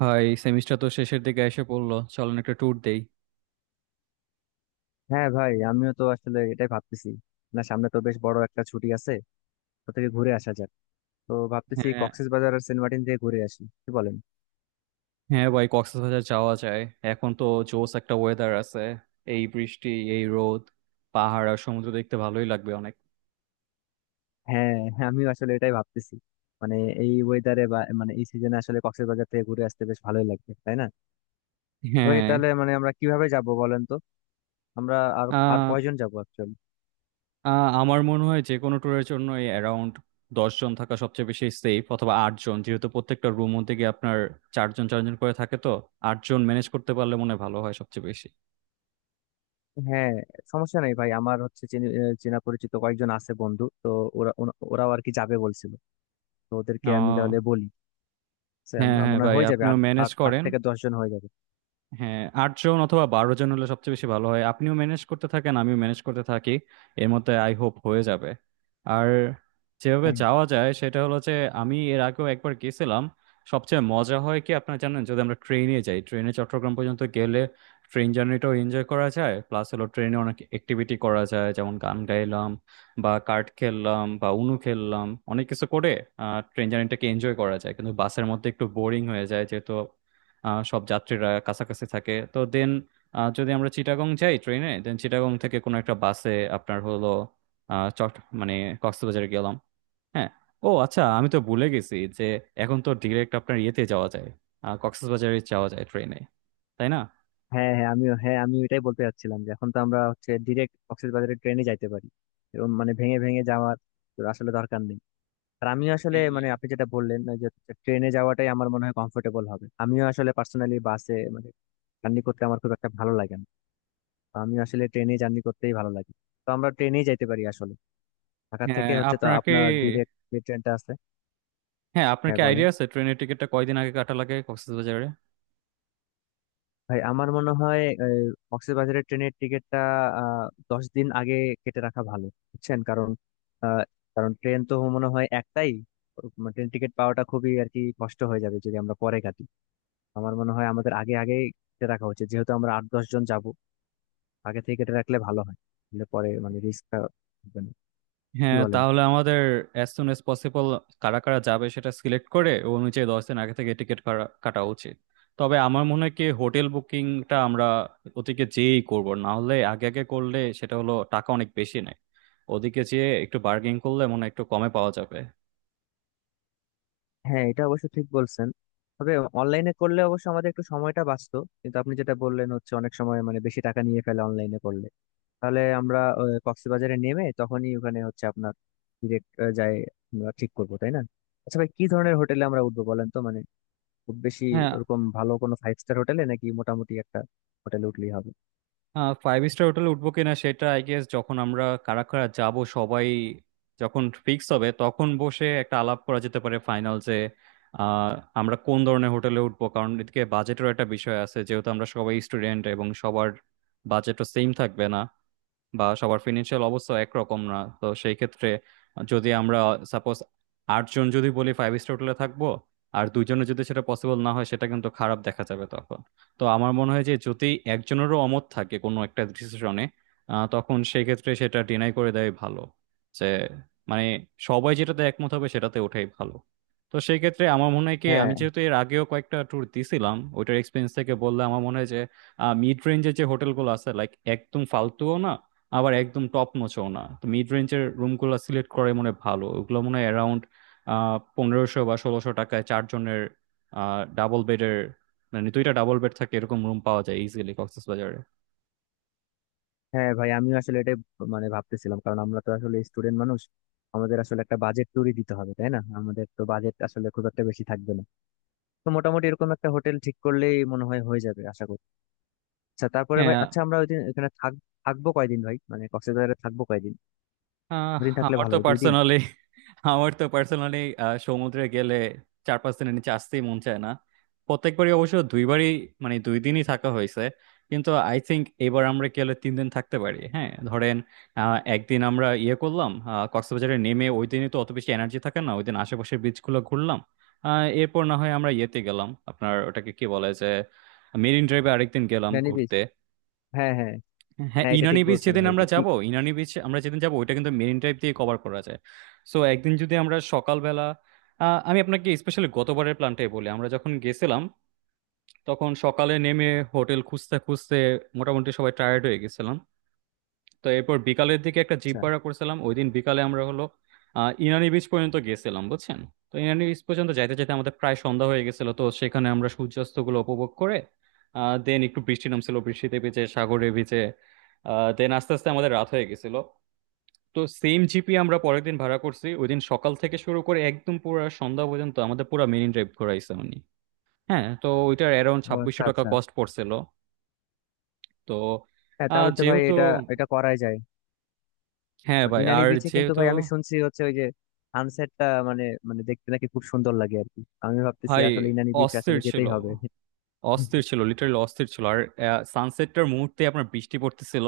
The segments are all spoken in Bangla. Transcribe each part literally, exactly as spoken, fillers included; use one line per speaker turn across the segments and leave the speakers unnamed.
ভাই, সেমিস্টার তো শেষের দিকে এসে পড়লো, চলেন একটা ট্যুর দেই।
হ্যাঁ ভাই, আমিও তো আসলে এটাই ভাবতেছি। না, সামনে তো বেশ বড় একটা ছুটি আছে, তো থেকে ঘুরে আসা যাক। তো ভাবতেছি
হ্যাঁ,
কক্সবাজার আর সেন্ট মার্টিন থেকে ঘুরে আসি, কি বলেন?
হ্যাঁ ভাই, কক্সবাজার যাওয়া যায়। এখন তো জোস একটা ওয়েদার আছে, এই বৃষ্টি, এই রোদ, পাহাড় আর সমুদ্র দেখতে ভালোই লাগবে অনেক।
হ্যাঁ, হ্যাঁ, আমিও আসলে এটাই ভাবতেছি। মানে এই ওয়েদারে বা মানে এই সিজনে আসলে কক্সবাজার থেকে ঘুরে আসতে বেশ ভালোই লাগবে, তাই না? ভাই,
হ্যাঁ।
তাহলে মানে আমরা কিভাবে যাব বলেন তো। আমরা আর আর
আহ
কয়জন যাব অ্যাকচুয়ালি?
আহ, আমার মনে হয় যে কোনো ট্যুরের জন্য এই অ্যারাউন্ড দশ জন থাকা সবচেয়ে বেশি সেফ, অথবা আট জন, যেহেতু প্রত্যেকটা রুম মধ্যে গিয়ে আপনার চারজন চারজন করে থাকে, তো আট জন ম্যানেজ করতে পারলে মনে হয় ভালো হয় সবচেয়ে বেশি।
হ্যাঁ, সমস্যা নেই ভাই। আমার হচ্ছে চিনি- আহ, চেনা পরিচিত কয়েকজন আছে, বন্ধু তো। ওরা ওরা- ওরাও আর কি যাবে বলছিল। তো ওদেরকে আমি
আহ
তাহলে বলি, সে
হ্যাঁ,
আমরা
হ্যাঁ
মনে হয়
ভাই,
হয়ে যাবে,
আপনিও
আট
ম্যানেজ
আট আট
করেন।
থেকে দশ জন হয়ে যাবে।
হ্যাঁ, আটজন অথবা বারো জন হলে সবচেয়ে বেশি ভালো হয়, আপনিও ম্যানেজ করতে থাকেন, আমিও ম্যানেজ করতে থাকি। এর মধ্যে আই হোপ হয়ে যাবে। আর যেভাবে
হ্যাঁ, হ্যাঁ,
যাওয়া যায় সেটা হলো যে আমি এর আগেও একবার গেছিলাম। সবচেয়ে মজা হয় কি আপনারা জানেন, যদি আমরা ট্রেনে যাই, ট্রেনে চট্টগ্রাম পর্যন্ত গেলে ট্রেন জার্নিটাও এনজয় করা যায়। প্লাস হলো ট্রেনে অনেক অ্যাক্টিভিটি করা যায়, যেমন গান গাইলাম বা কার্ড খেললাম বা উনু খেললাম, অনেক কিছু করে ট্রেন জার্নিটাকে এনজয় করা যায়। কিন্তু বাসের মধ্যে একটু বোরিং হয়ে যায়, যেহেতু আহ, সব যাত্রীরা কাছাকাছি থাকে তো। দেন যদি আমরা চিটাগং যাই ট্রেনে, দেন চিটাগং থেকে কোনো একটা বাসে আপনার হলো আহ, চট মানে কক্সবাজারে গেলাম। হ্যাঁ। ও আচ্ছা, আমি তো ভুলে গেছি যে এখন তো ডিরেক্ট আপনার ইয়েতে যাওয়া যায়, আহ, কক্সবাজারে যাওয়া যায় ট্রেনে, তাই না?
হ্যাঁ, হ্যাঁ আমিও, হ্যাঁ আমি এটাই বলতে চাচ্ছিলাম যে এখন তো আমরা হচ্ছে ডিরেক্ট কক্সবাজারের ট্রেনে যাইতে পারি। এরকম মানে ভেঙে ভেঙে যাওয়ার তো আসলে দরকার নেই। আর আমিও আসলে মানে
হুম।
আপনি যেটা বললেন, ওই যে ট্রেনে যাওয়াটাই আমার মনে হয় কমফোর্টেবল হবে। আমিও আসলে পার্সোনালি বাসে মানে জার্নি করতে আমার খুব একটা ভালো লাগে না। তো আমি আসলে ট্রেনে জার্নি করতেই ভালো লাগে। তো আমরা ট্রেনেই যাইতে পারি আসলে। ঢাকা থেকে
হ্যাঁ
হচ্ছে তো
আপনার কি
আপনার ডিরেক্ট যে ট্রেনটা আছে।
হ্যাঁ, আপনার
হ্যাঁ,
কি
বলেন।
আইডিয়া আছে ট্রেনের টিকিটটা কয়দিন আগে কাটা লাগে কক্সবাজারে?
ভাই, আমার মনে হয় কক্সবাজারের ট্রেনের টিকিটটা দশ দিন আগে কেটে রাখা ভালো, বুঝছেন? কারণ আহ, কারণ ট্রেন তো মনে হয় একটাই। মানে ট্রেন টিকিট পাওয়াটা খুবই আর কি কষ্ট হয়ে যাবে যদি আমরা পরে কাটি। আমার মনে হয় আমাদের আগে আগে কেটে রাখা উচিত, যেহেতু আমরা আট দশ জন যাব। আগে থেকে কেটে রাখলে ভালো হয়, তাহলে পরে মানে রিস্কটা থাকবে না। কি
হ্যাঁ,
বলেন?
তাহলে আমাদের অ্যাজ সুন অ্যাজ পসিবল কারা কারা যাবে সেটা সিলেক্ট করে, ও অনুযায়ী দশ দিন আগে থেকে টিকিট কাটা উচিত। তবে আমার মনে হয় কি, হোটেল বুকিংটা আমরা ওদিকে যেয়েই করব, না হলে আগে আগে করলে সেটা হলো টাকা অনেক বেশি নেয়। ওদিকে যেয়ে একটু বার্গেনিং করলে মনে হয় একটু কমে পাওয়া যাবে।
হ্যাঁ, এটা অবশ্য ঠিক বলছেন। তবে অনলাইনে করলে অবশ্য আমাদের একটু সময়টা বাঁচতো, কিন্তু আপনি যেটা বললেন হচ্ছে অনেক সময় মানে বেশি টাকা নিয়ে ফেলে অনলাইনে করলে। তাহলে আমরা আহ, কক্সবাজারে নেমে তখনই ওখানে হচ্ছে আপনার ডিরেক্ট যাই আমরা ঠিক করবো, তাই না? আচ্ছা ভাই, কি ধরনের হোটেলে আমরা উঠবো বলেন তো। মানে খুব বেশি
হ্যাঁ।
ওরকম ভালো কোনো ফাইভ স্টার হোটেলে, নাকি মোটামুটি একটা হোটেলে উঠলেই হবে?
ফাইভ স্টার হোটেলে উঠবো কিনা সেটা আই গেস যখন আমরা কারা কারা যাব সবাই যখন ফিক্স হবে তখন বসে একটা আলাপ করা যেতে পারে, ফাইনাল যে আহ, আমরা কোন ধরনের হোটেলে উঠবো, কারণ এদিকে বাজেটেরও একটা বিষয় আছে, যেহেতু আমরা সবাই স্টুডেন্ট এবং সবার বাজেটও সেম থাকবে না, বা সবার ফিনান্সিয়াল অবস্থা একরকম না। তো সেই ক্ষেত্রে যদি আমরা সাপোজ আটজন যদি বলি ফাইভ স্টার হোটেলে থাকবো আর দুইজনের যদি সেটা পসিবল না হয়, সেটা কিন্তু খারাপ দেখা যাবে তখন। তো আমার মনে হয় যে যদি একজনেরও অমত থাকে কোনো একটা ডিসিশনে তখন সেই ক্ষেত্রে সেটা ডিনাই করে দেয় ভালো, যে মানে সবাই যেটাতে একমত হবে সেটাতে ওঠাই ভালো। তো সেই ক্ষেত্রে আমার মনে হয় কি, আমি
হ্যাঁ,
যেহেতু এর আগেও কয়েকটা ট্যুর দিছিলাম ওইটার এক্সপিরিয়েন্স থেকে বললে আমার মনে হয় যে মিড রেঞ্জের যে হোটেলগুলো আছে, লাইক একদম ফালতুও না আবার একদম টপ নচও না, তো মিড রেঞ্জের রুমগুলো সিলেক্ট করে মনে হয় ভালো। ওগুলো মনে হয় অ্যারাউন্ড পনেরোশো বা ষোলোশো টাকায় চারজনের ডাবল বেডের, মানে দুইটা ডাবল বেড থাকে, এরকম রুম পাওয়া যায় ইজিলি কক্সবাজারে।
হ্যাঁ ভাই, আমিও আসলে এটাই মানে ভাবতেছিলাম, কারণ আমরা তো আসলে স্টুডেন্ট মানুষ। আমাদের আসলে একটা বাজেট ট্যুরই দিতে হবে, তাই না? আমাদের তো বাজেট আসলে খুব একটা বেশি থাকবে না। তো মোটামুটি এরকম একটা হোটেল ঠিক করলেই মনে হয় হয়ে যাবে, আশা করি। আচ্ছা, তারপরে ভাই,
হ্যাঁ।
আচ্ছা আমরা ওইদিন এখানে থাক- থাকবো কয়দিন ভাই? মানে কক্সবাজারে থাকবো কয়দিন?
আহ,
দুদিন থাকলে
আমার
ভালো
তো
হয়, দুই দিন।
পার্সোনালি আমার তো পার্সোনালি সমুদ্রে গেলে চার পাঁচ দিনের নিচে আসতেই মন চায় না। প্রত্যেকবারই অবশ্য দুইবারই মানে দুই দিনই থাকা হয়েছে, কিন্তু আই থিংক এবার আমরা গেলে তিন দিন থাকতে পারি। হ্যাঁ, ধরেন, আহ, একদিন আমরা ইয়ে করলাম, আহ, কক্সবাজারে নেমে ওই দিনই তো অত বেশি এনার্জি থাকে না, ওই দিন আশেপাশের বিচগুলো ঘুরলাম। আহ, এরপর না হয় আমরা ইয়েতে গেলাম, আপনার ওটাকে কি বলে যে মেরিন ড্রাইভে আরেকদিন গেলাম
ভ্যানি বিচ।
ঘুরতে।
হ্যাঁ, হ্যাঁ,
হ্যাঁ,
হ্যাঁ, এটা
ইনানি
ঠিক
বিচ
বলছেন
যেদিন
ভাই।
আমরা
ই-
যাব
ই-
ইনানি বিচ আমরা যেদিন যাব ওইটা কিন্তু মেরিন ড্রাইভ দিয়ে কভার করা যায়। সো একদিন যদি আমরা সকালবেলা, আহ, আমি আপনাকে স্পেশালি গতবারের প্ল্যানটাই বলি। আমরা যখন গেছিলাম তখন সকালে নেমে হোটেল খুঁজতে খুঁজতে মোটামুটি সবাই টায়ার্ড হয়ে গেছিলাম। তো এরপর বিকালের দিকে একটা জিপ
আচ্ছা,
ভাড়া করছিলাম, ওই দিন বিকালে আমরা হলো আহ, ইনানি বিচ পর্যন্ত গেছিলাম, বুঝছেন। তো ইনানি বিচ পর্যন্ত যাইতে যাইতে আমাদের প্রায় সন্ধ্যা হয়ে গেছিল, তো সেখানে আমরা সূর্যাস্ত গুলো উপভোগ করে দেন একটু বৃষ্টি নামছিল, বৃষ্টিতে ভিজে সাগরে ভিজে দেন আস্তে আস্তে আমাদের রাত হয়ে গেছিল। তো সেম জিপি আমরা পরের দিন ভাড়া করছি, ওই দিন সকাল থেকে শুরু করে একদম পুরো সন্ধ্যা পর্যন্ত আমাদের পুরো মেরিন ড্রাইভ ঘোরাইছে উনি। হ্যাঁ, তো ওইটার অ্যারাউন্ড
ও
ছাব্বিশশো
আচ্ছা,
টাকা
আচ্ছা।
কস্ট পড়ছিল। তো
হ্যাঁ
আহ,
তাহলে হচ্ছে ভাই
যেহেতু
এটা এটা করাই যায়।
হ্যাঁ ভাই,
ইনানি
আর
বিচে কিন্তু
যেহেতু
ভাই আমি শুনছি হচ্ছে ওই যে সানসেটটা, মানে মানে দেখতে নাকি খুব সুন্দর লাগে আর কি। আমি ভাবতেছি
ভাই
আসলে ইনানি বিচ
অস্থির
আসলে
ছিল
যেতেই হবে।
অস্থির ছিল লিটারালি, অস্থির ছিল। আর সানসেটটার মুহূর্তে আপনার বৃষ্টি পড়তেছিল।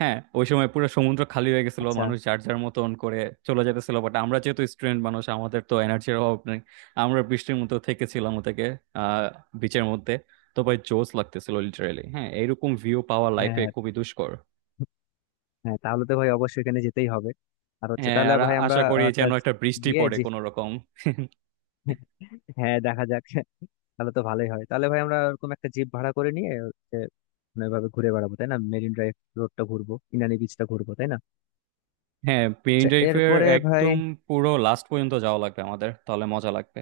হ্যাঁ, ওই সময় পুরো সমুদ্র খালি হয়ে গেছিল,
আচ্ছা,
মানুষ যার যার মতন করে চলে যেতেছিল, বাট আমরা যেহেতু স্টুডেন্ট মানুষ, আমাদের তো এনার্জির অভাব নেই। আমরা বৃষ্টির মতো থেকেছিলাম ওটাকে আহ বিচের মধ্যে। তো ভাই জোস লাগতেছিল লিটারালি, হ্যাঁ, এরকম ভিউ পাওয়া
হ্যাঁ,
লাইফে
হ্যাঁ,
খুবই দুষ্কর।
হ্যাঁ, তাহলে তো ভাই অবশ্যই এখানে যেতেই হবে। আর হচ্ছে
হ্যাঁ,
তাহলে
আর
ভাই আমরা
আশা করি
আহ, একটা
যেন একটা বৃষ্টি
গিয়ে
পড়ে
যে।
কোনো রকম।
হ্যাঁ, দেখা যাক। তাহলে তো ভালোই হয়। তাহলে ভাই আমরা এরকম একটা জিপ ভাড়া করে নিয়ে হচ্ছে, মানে এভাবে ঘুরে বেড়াবো তাই না? মেরিন ড্রাইভ রোডটা ঘুরবো, ইনানি বিচটা ঘুরবো, তাই না?
হ্যাঁ, পেইন
আচ্ছা,
ড্রাইভের
এরপরে ভাই।
একদম পুরো লাস্ট পর্যন্ত যাওয়া লাগবে আমাদের, তাহলে মজা লাগবে।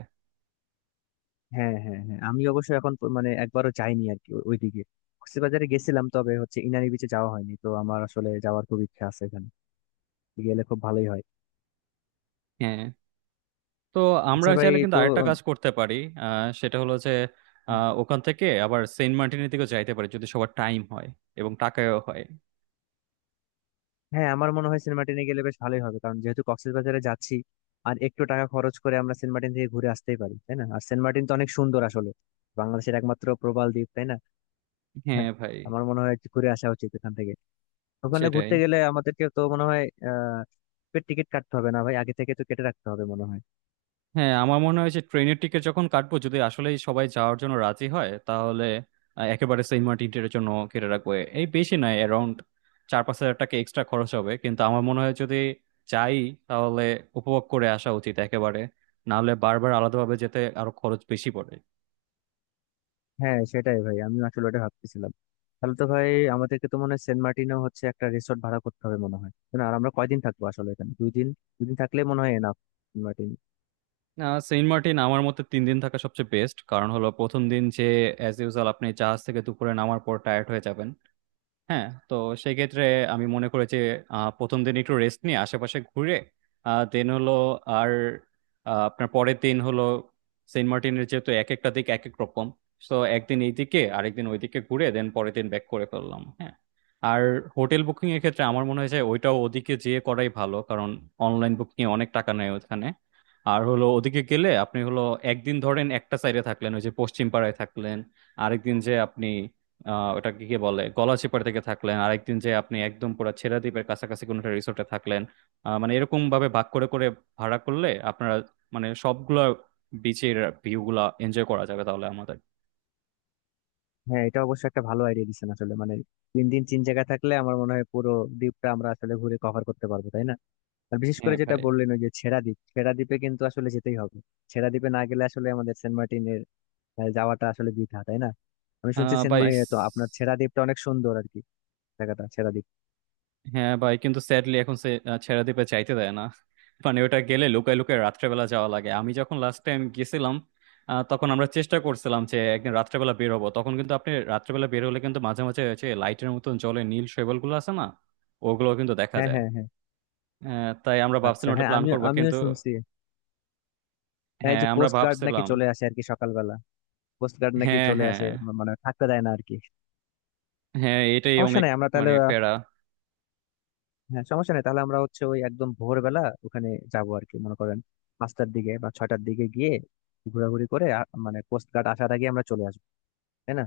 হ্যাঁ, হ্যাঁ, হ্যাঁ, আমি অবশ্য এখন প- মানে একবারও যাইনি আর কি ওই দিকে। কক্সবাজারে গেছিলাম, তবে হচ্ছে ইনানি বিচে যাওয়া হয়নি। তো আমার আসলে যাওয়ার খুব ইচ্ছা আছে, এখানে গেলে খুব ভালোই হয়।
হ্যাঁ, তো আমরা
আচ্ছা ভাই
চাইলে কিন্তু
তো।
আরেকটা কাজ করতে পারি, আহ, সেটা হলো যে আহ, ওখান থেকে আবার সেন্ট মার্টিনের দিকে যাইতে পারি, যদি সবার টাইম হয় এবং টাকায়ও হয়।
হ্যাঁ আমার মনে হয় সিনেমা টেনে গেলে বেশ ভালোই হবে, কারণ যেহেতু কক্সবাজারে যাচ্ছি। আর একটু টাকা খরচ করে আমরা সেন্ট মার্টিন থেকে ঘুরে আসতেই পারি তাই না? আর সেন্ট মার্টিন তো অনেক সুন্দর আসলে, বাংলাদেশের একমাত্র প্রবাল দ্বীপ, তাই না?
হ্যাঁ
হ্যাঁ,
ভাই,
আমার মনে হয় একটু ঘুরে আসা উচিত এখান থেকে। ওখানে
সেটাই।
ঘুরতে গেলে আমাদেরকে তো মনে হয় আহ টিকিট কাটতে হবে না ভাই? আগে থেকে তো কেটে রাখতে হবে মনে হয়।
হ্যাঁ, আমার মনে হয় যে ট্রেনের টিকিট যখন কাটবো, যদি আসলেই সবাই যাওয়ার জন্য রাজি হয় তাহলে আহ, একেবারে সেন্ট মার্টিনের জন্য কেটে রাখবো। এই বেশি নয়, অ্যারাউন্ড চার পাঁচ হাজার টাকা এক্সট্রা খরচ হবে, কিন্তু আমার মনে হয় যদি যাই তাহলে উপভোগ করে আসা উচিত একেবারে, নাহলে বারবার আলাদাভাবে যেতে আরো খরচ বেশি পড়ে।
হ্যাঁ সেটাই ভাই, আমি আসলে ওটা ভাবতেছিলাম। তাহলে তো ভাই আমাদেরকে তো মনে হয় সেন্ট মার্টিনেও হচ্ছে একটা রিসোর্ট ভাড়া করতে হবে মনে হয়, তাই না? আর আমরা কয়দিন থাকবো আসলে এখানে, দুই দিন? দুই দিন থাকলে মনে হয় এনাফ সেন্ট মার্টিন।
আহ সেন্ট মার্টিন আমার মতে তিন দিন থাকা সবচেয়ে বেস্ট, কারণ হলো প্রথম দিন যে অ্যাজ ইউজুয়াল আপনি জাহাজ থেকে দুপুরে নামার পর টায়ার্ড হয়ে যাবেন। হ্যাঁ, তো সেক্ষেত্রে আমি মনে করি যে আহ, প্রথম দিন একটু রেস্ট নিয়ে আশেপাশে ঘুরে দেন হলো, আর আহ, আপনার পরের দিন হলো, সেন্ট মার্টিনের যেহেতু এক একটা দিক এক এক রকম, তো একদিন এইদিকে আরেকদিন ওইদিকে ঘুরে দেন পরের দিন ব্যাক করে ফেললাম। হ্যাঁ, আর হোটেল বুকিং এর ক্ষেত্রে আমার মনে হয় যে ওইটাও ওদিকে যেয়ে করাই ভালো, কারণ অনলাইন বুকিং এ অনেক টাকা নেয় ওখানে। আর হলো ওদিকে গেলে আপনি হলো একদিন ধরেন একটা সাইডে থাকলেন ওই যে পশ্চিম পাড়ায় থাকলেন, আরেকদিন যে আপনি আহ ওটাকে কি বলে, গলাচিপাড়া থেকে থাকলেন, আরেকদিন যে আপনি একদম পুরো ছেড়া দ্বীপের কাছাকাছি কোনো একটা রিসোর্টে থাকলেন। আহ, মানে এরকম ভাবে ভাগ করে করে ভাড়া করলে আপনারা মানে সবগুলা বিচের ভিউ গুলা এনজয় করা যাবে তাহলে আমাদের।
হ্যাঁ, এটা অবশ্য একটা ভালো আইডিয়া দিচ্ছেন আসলে। মানে তিন দিন তিন জায়গায় থাকলে আমার মনে হয় পুরো দ্বীপটা আমরা আসলে ঘুরে কভার করতে পারবো, তাই না? আর বিশেষ করে
হ্যাঁ
যেটা
ভাই।
বললেন ওই যে ছেড়া দ্বীপ। ছেড়া দ্বীপে কিন্তু আসলে যেতেই হবে। ছেড়া দ্বীপে না গেলে আসলে আমাদের সেন্ট মার্টিনের আহ, যাওয়াটা আসলে বৃথা, তাই না? আমি শুনছি
আহ
সেন্ট
ভাই,
মা- এ, তো আপনার ছেড়া দ্বীপটা অনেক সুন্দর আর কি, জায়গাটা ছেড়া দ্বীপ।
হ্যাঁ ভাই, কিন্তু স্যাডলি এখন সে আহ, ছেড়ে দিতে চাইতে দেয় না। মানে ওটা গেলে লুকায় লুকায় রাত্রেবেলা যাওয়া লাগে। আমি যখন লাস্ট টাইম গেছিলাম আহ, তখন আমরা চেষ্টা করছিলাম যে একদিন রাত্রেবেলা বের হবো, তখন কিন্তু আপনি রাত্রেবেলা বের হলে কিন্তু মাঝে মাঝে হচ্ছে লাইটের মতন জলে নীল শৈবাল গুলো আছে না, ওগুলো কিন্তু দেখা
হ্যাঁ,
যায়।
হ্যাঁ, হ্যাঁ।
আহ, তাই আমরা
আচ্ছা,
ভাবছিলাম ওটা
হ্যাঁ
প্ল্যান
আমিও
করবো,
আমিও
কিন্তু
শুনছি। হ্যাঁ, এই
হ্যাঁ,
যে
আমরা
কোস্ট গার্ড নাকি
ভাবছিলাম।
চলে আসে আর কি সকালবেলা। কোস্ট গার্ড নাকি
হ্যাঁ,
চলে আসে,
হ্যাঁ,
মা- মানে থাকতে দেয় না আর কি।
হ্যাঁ, এটাই
সমস্যা
অনেক
নাই, আমরা তাহলে।
মানে প্যারা।
হ্যাঁ, সমস্যা নেই তাহলে আমরা হচ্ছে ওই একদম ভোরবেলা ওখানে যাবো আর কি, মনে করেন পাঁচটার দিকে বা ছয়টার দিকে গিয়ে ঘোরাঘুরি করে আ- মানে কোস্ট গার্ড আসার আগে আমরা চলে আসবো, তাই না?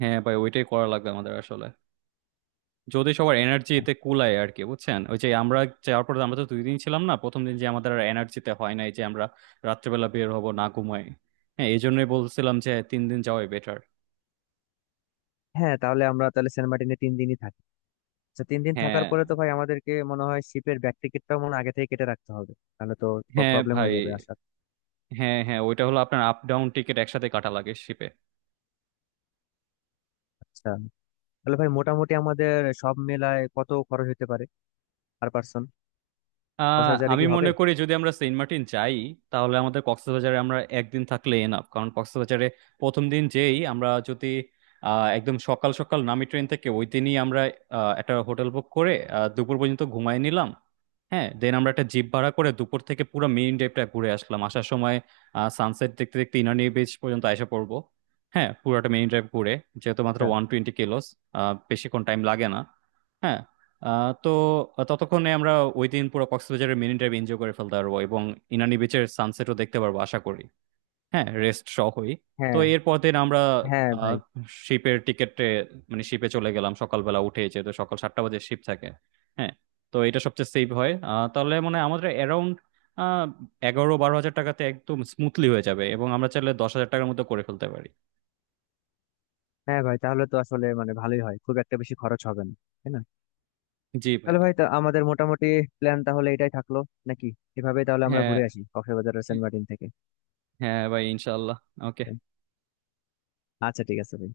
হ্যাঁ ভাই, ওইটাই করা লাগবে আমাদের আসলে, যদি সবার এনার্জি এতে কুলায় আর কি, বুঝছেন, ওই যে আমরা যাওয়ার পরে আমরা তো দুই দিন ছিলাম না, প্রথম দিন যে আমাদের আর এনার্জিতে হয় নাই যে আমরা রাত্রেবেলা বের হব, না ঘুমাই। হ্যাঁ, এই জন্যই বলছিলাম যে তিন দিন যাওয়াই বেটার।
হ্যাঁ, তাহলে আমরা তাহলে সেন্ট মার্টিনে তিন দিনই থাকি। আচ্ছা, তিন দিন থাকার
হ্যাঁ,
পরে তো ভাই আমাদেরকে মনে হয় শিপের ব্যাক টিকিটটাও মনে হয় আগে থেকে কেটে রাখতে হবে, তাহলে তো
হ্যাঁ
প্রবলেম
ভাই।
হয়ে যাবে আসার।
হ্যাঁ, হ্যাঁ, ওইটা হলো আপনার আপ ডাউন টিকিট একসাথে কাটা লাগে শিপে।
আচ্ছা তাহলে ভাই, মোটামুটি আমাদের সব মেলায় কত খরচ হতে পারে পার পার্সন? দশ
আহ
হাজারে
আমি
কি হবে?
মনে করি যদি আমরা সেন্ট মার্টিন যাই তাহলে আমাদের কক্সবাজারে আমরা একদিন থাকলে এনাফ, কারণ কক্সবাজারে প্রথম দিন যেই আমরা যদি আহ, একদম সকাল সকাল নামি ট্রেন থেকে, ওই দিনই আমরা আহ, একটা হোটেল বুক করে আহ, দুপুর পর্যন্ত ঘুমাই নিলাম। হ্যাঁ, দেন আমরা একটা জিপ ভাড়া করে দুপুর থেকে পুরো মেরিন ড্রাইভটা ঘুরে আসলাম, আসার সময় সানসেট দেখতে দেখতে ইনানি বিচ পর্যন্ত এসে পড়বো। হ্যাঁ, পুরোটা মেরিন ড্রাইভ ঘুরে, যেহেতু মাত্র
আচ্ছা।
ওয়ান টোয়েন্টি কিলোস, বেশিক্ষণ টাইম লাগে না। হ্যাঁ, আহ, তো ততক্ষণে আমরা ওই দিন পুরো কক্সবাজারের মেরিন ড্রাইভ এনজয় করে ফেলতে পারবো এবং ইনানি বিচের সানসেটও দেখতে পারবো আশা করি। হ্যাঁ, রেস্ট সহই। তো
হ্যাঁ,
এরপর দিন আমরা
হ্যাঁ ভাই।
শিপের টিকেটে মানে শিপে চলে গেলাম সকালবেলা উঠে, যেহেতু সকাল সাতটা বাজে শিপ থাকে। হ্যাঁ, তো এটা সবচেয়ে সেভ হয়। আহ, তাহলে মানে আমাদের অ্যারাউন্ড এগারো বারো হাজার টাকাতে একদম স্মুথলি হয়ে যাবে, এবং আমরা চাইলে দশ হাজার টাকার মতো করে ফেলতে পারি।
হ্যাঁ ভাই, তাহলে তো আসলে মানে ভালোই হয়, খুব একটা বেশি খরচ হবে না, তাই না?
জি ভাই।
তাহলে ভাই তা আমাদের মোটামুটি প্ল্যান তাহলে এটাই থাকলো, নাকি? এভাবে তাহলে আমরা
হ্যাঁ,
ঘুরে আসি কক্সবাজারের সেন্ট মার্টিন থেকে।
হ্যাঁ ভাই, ইনশাল্লাহ। ওকে।
আচ্ছা, ঠিক আছে ভাই।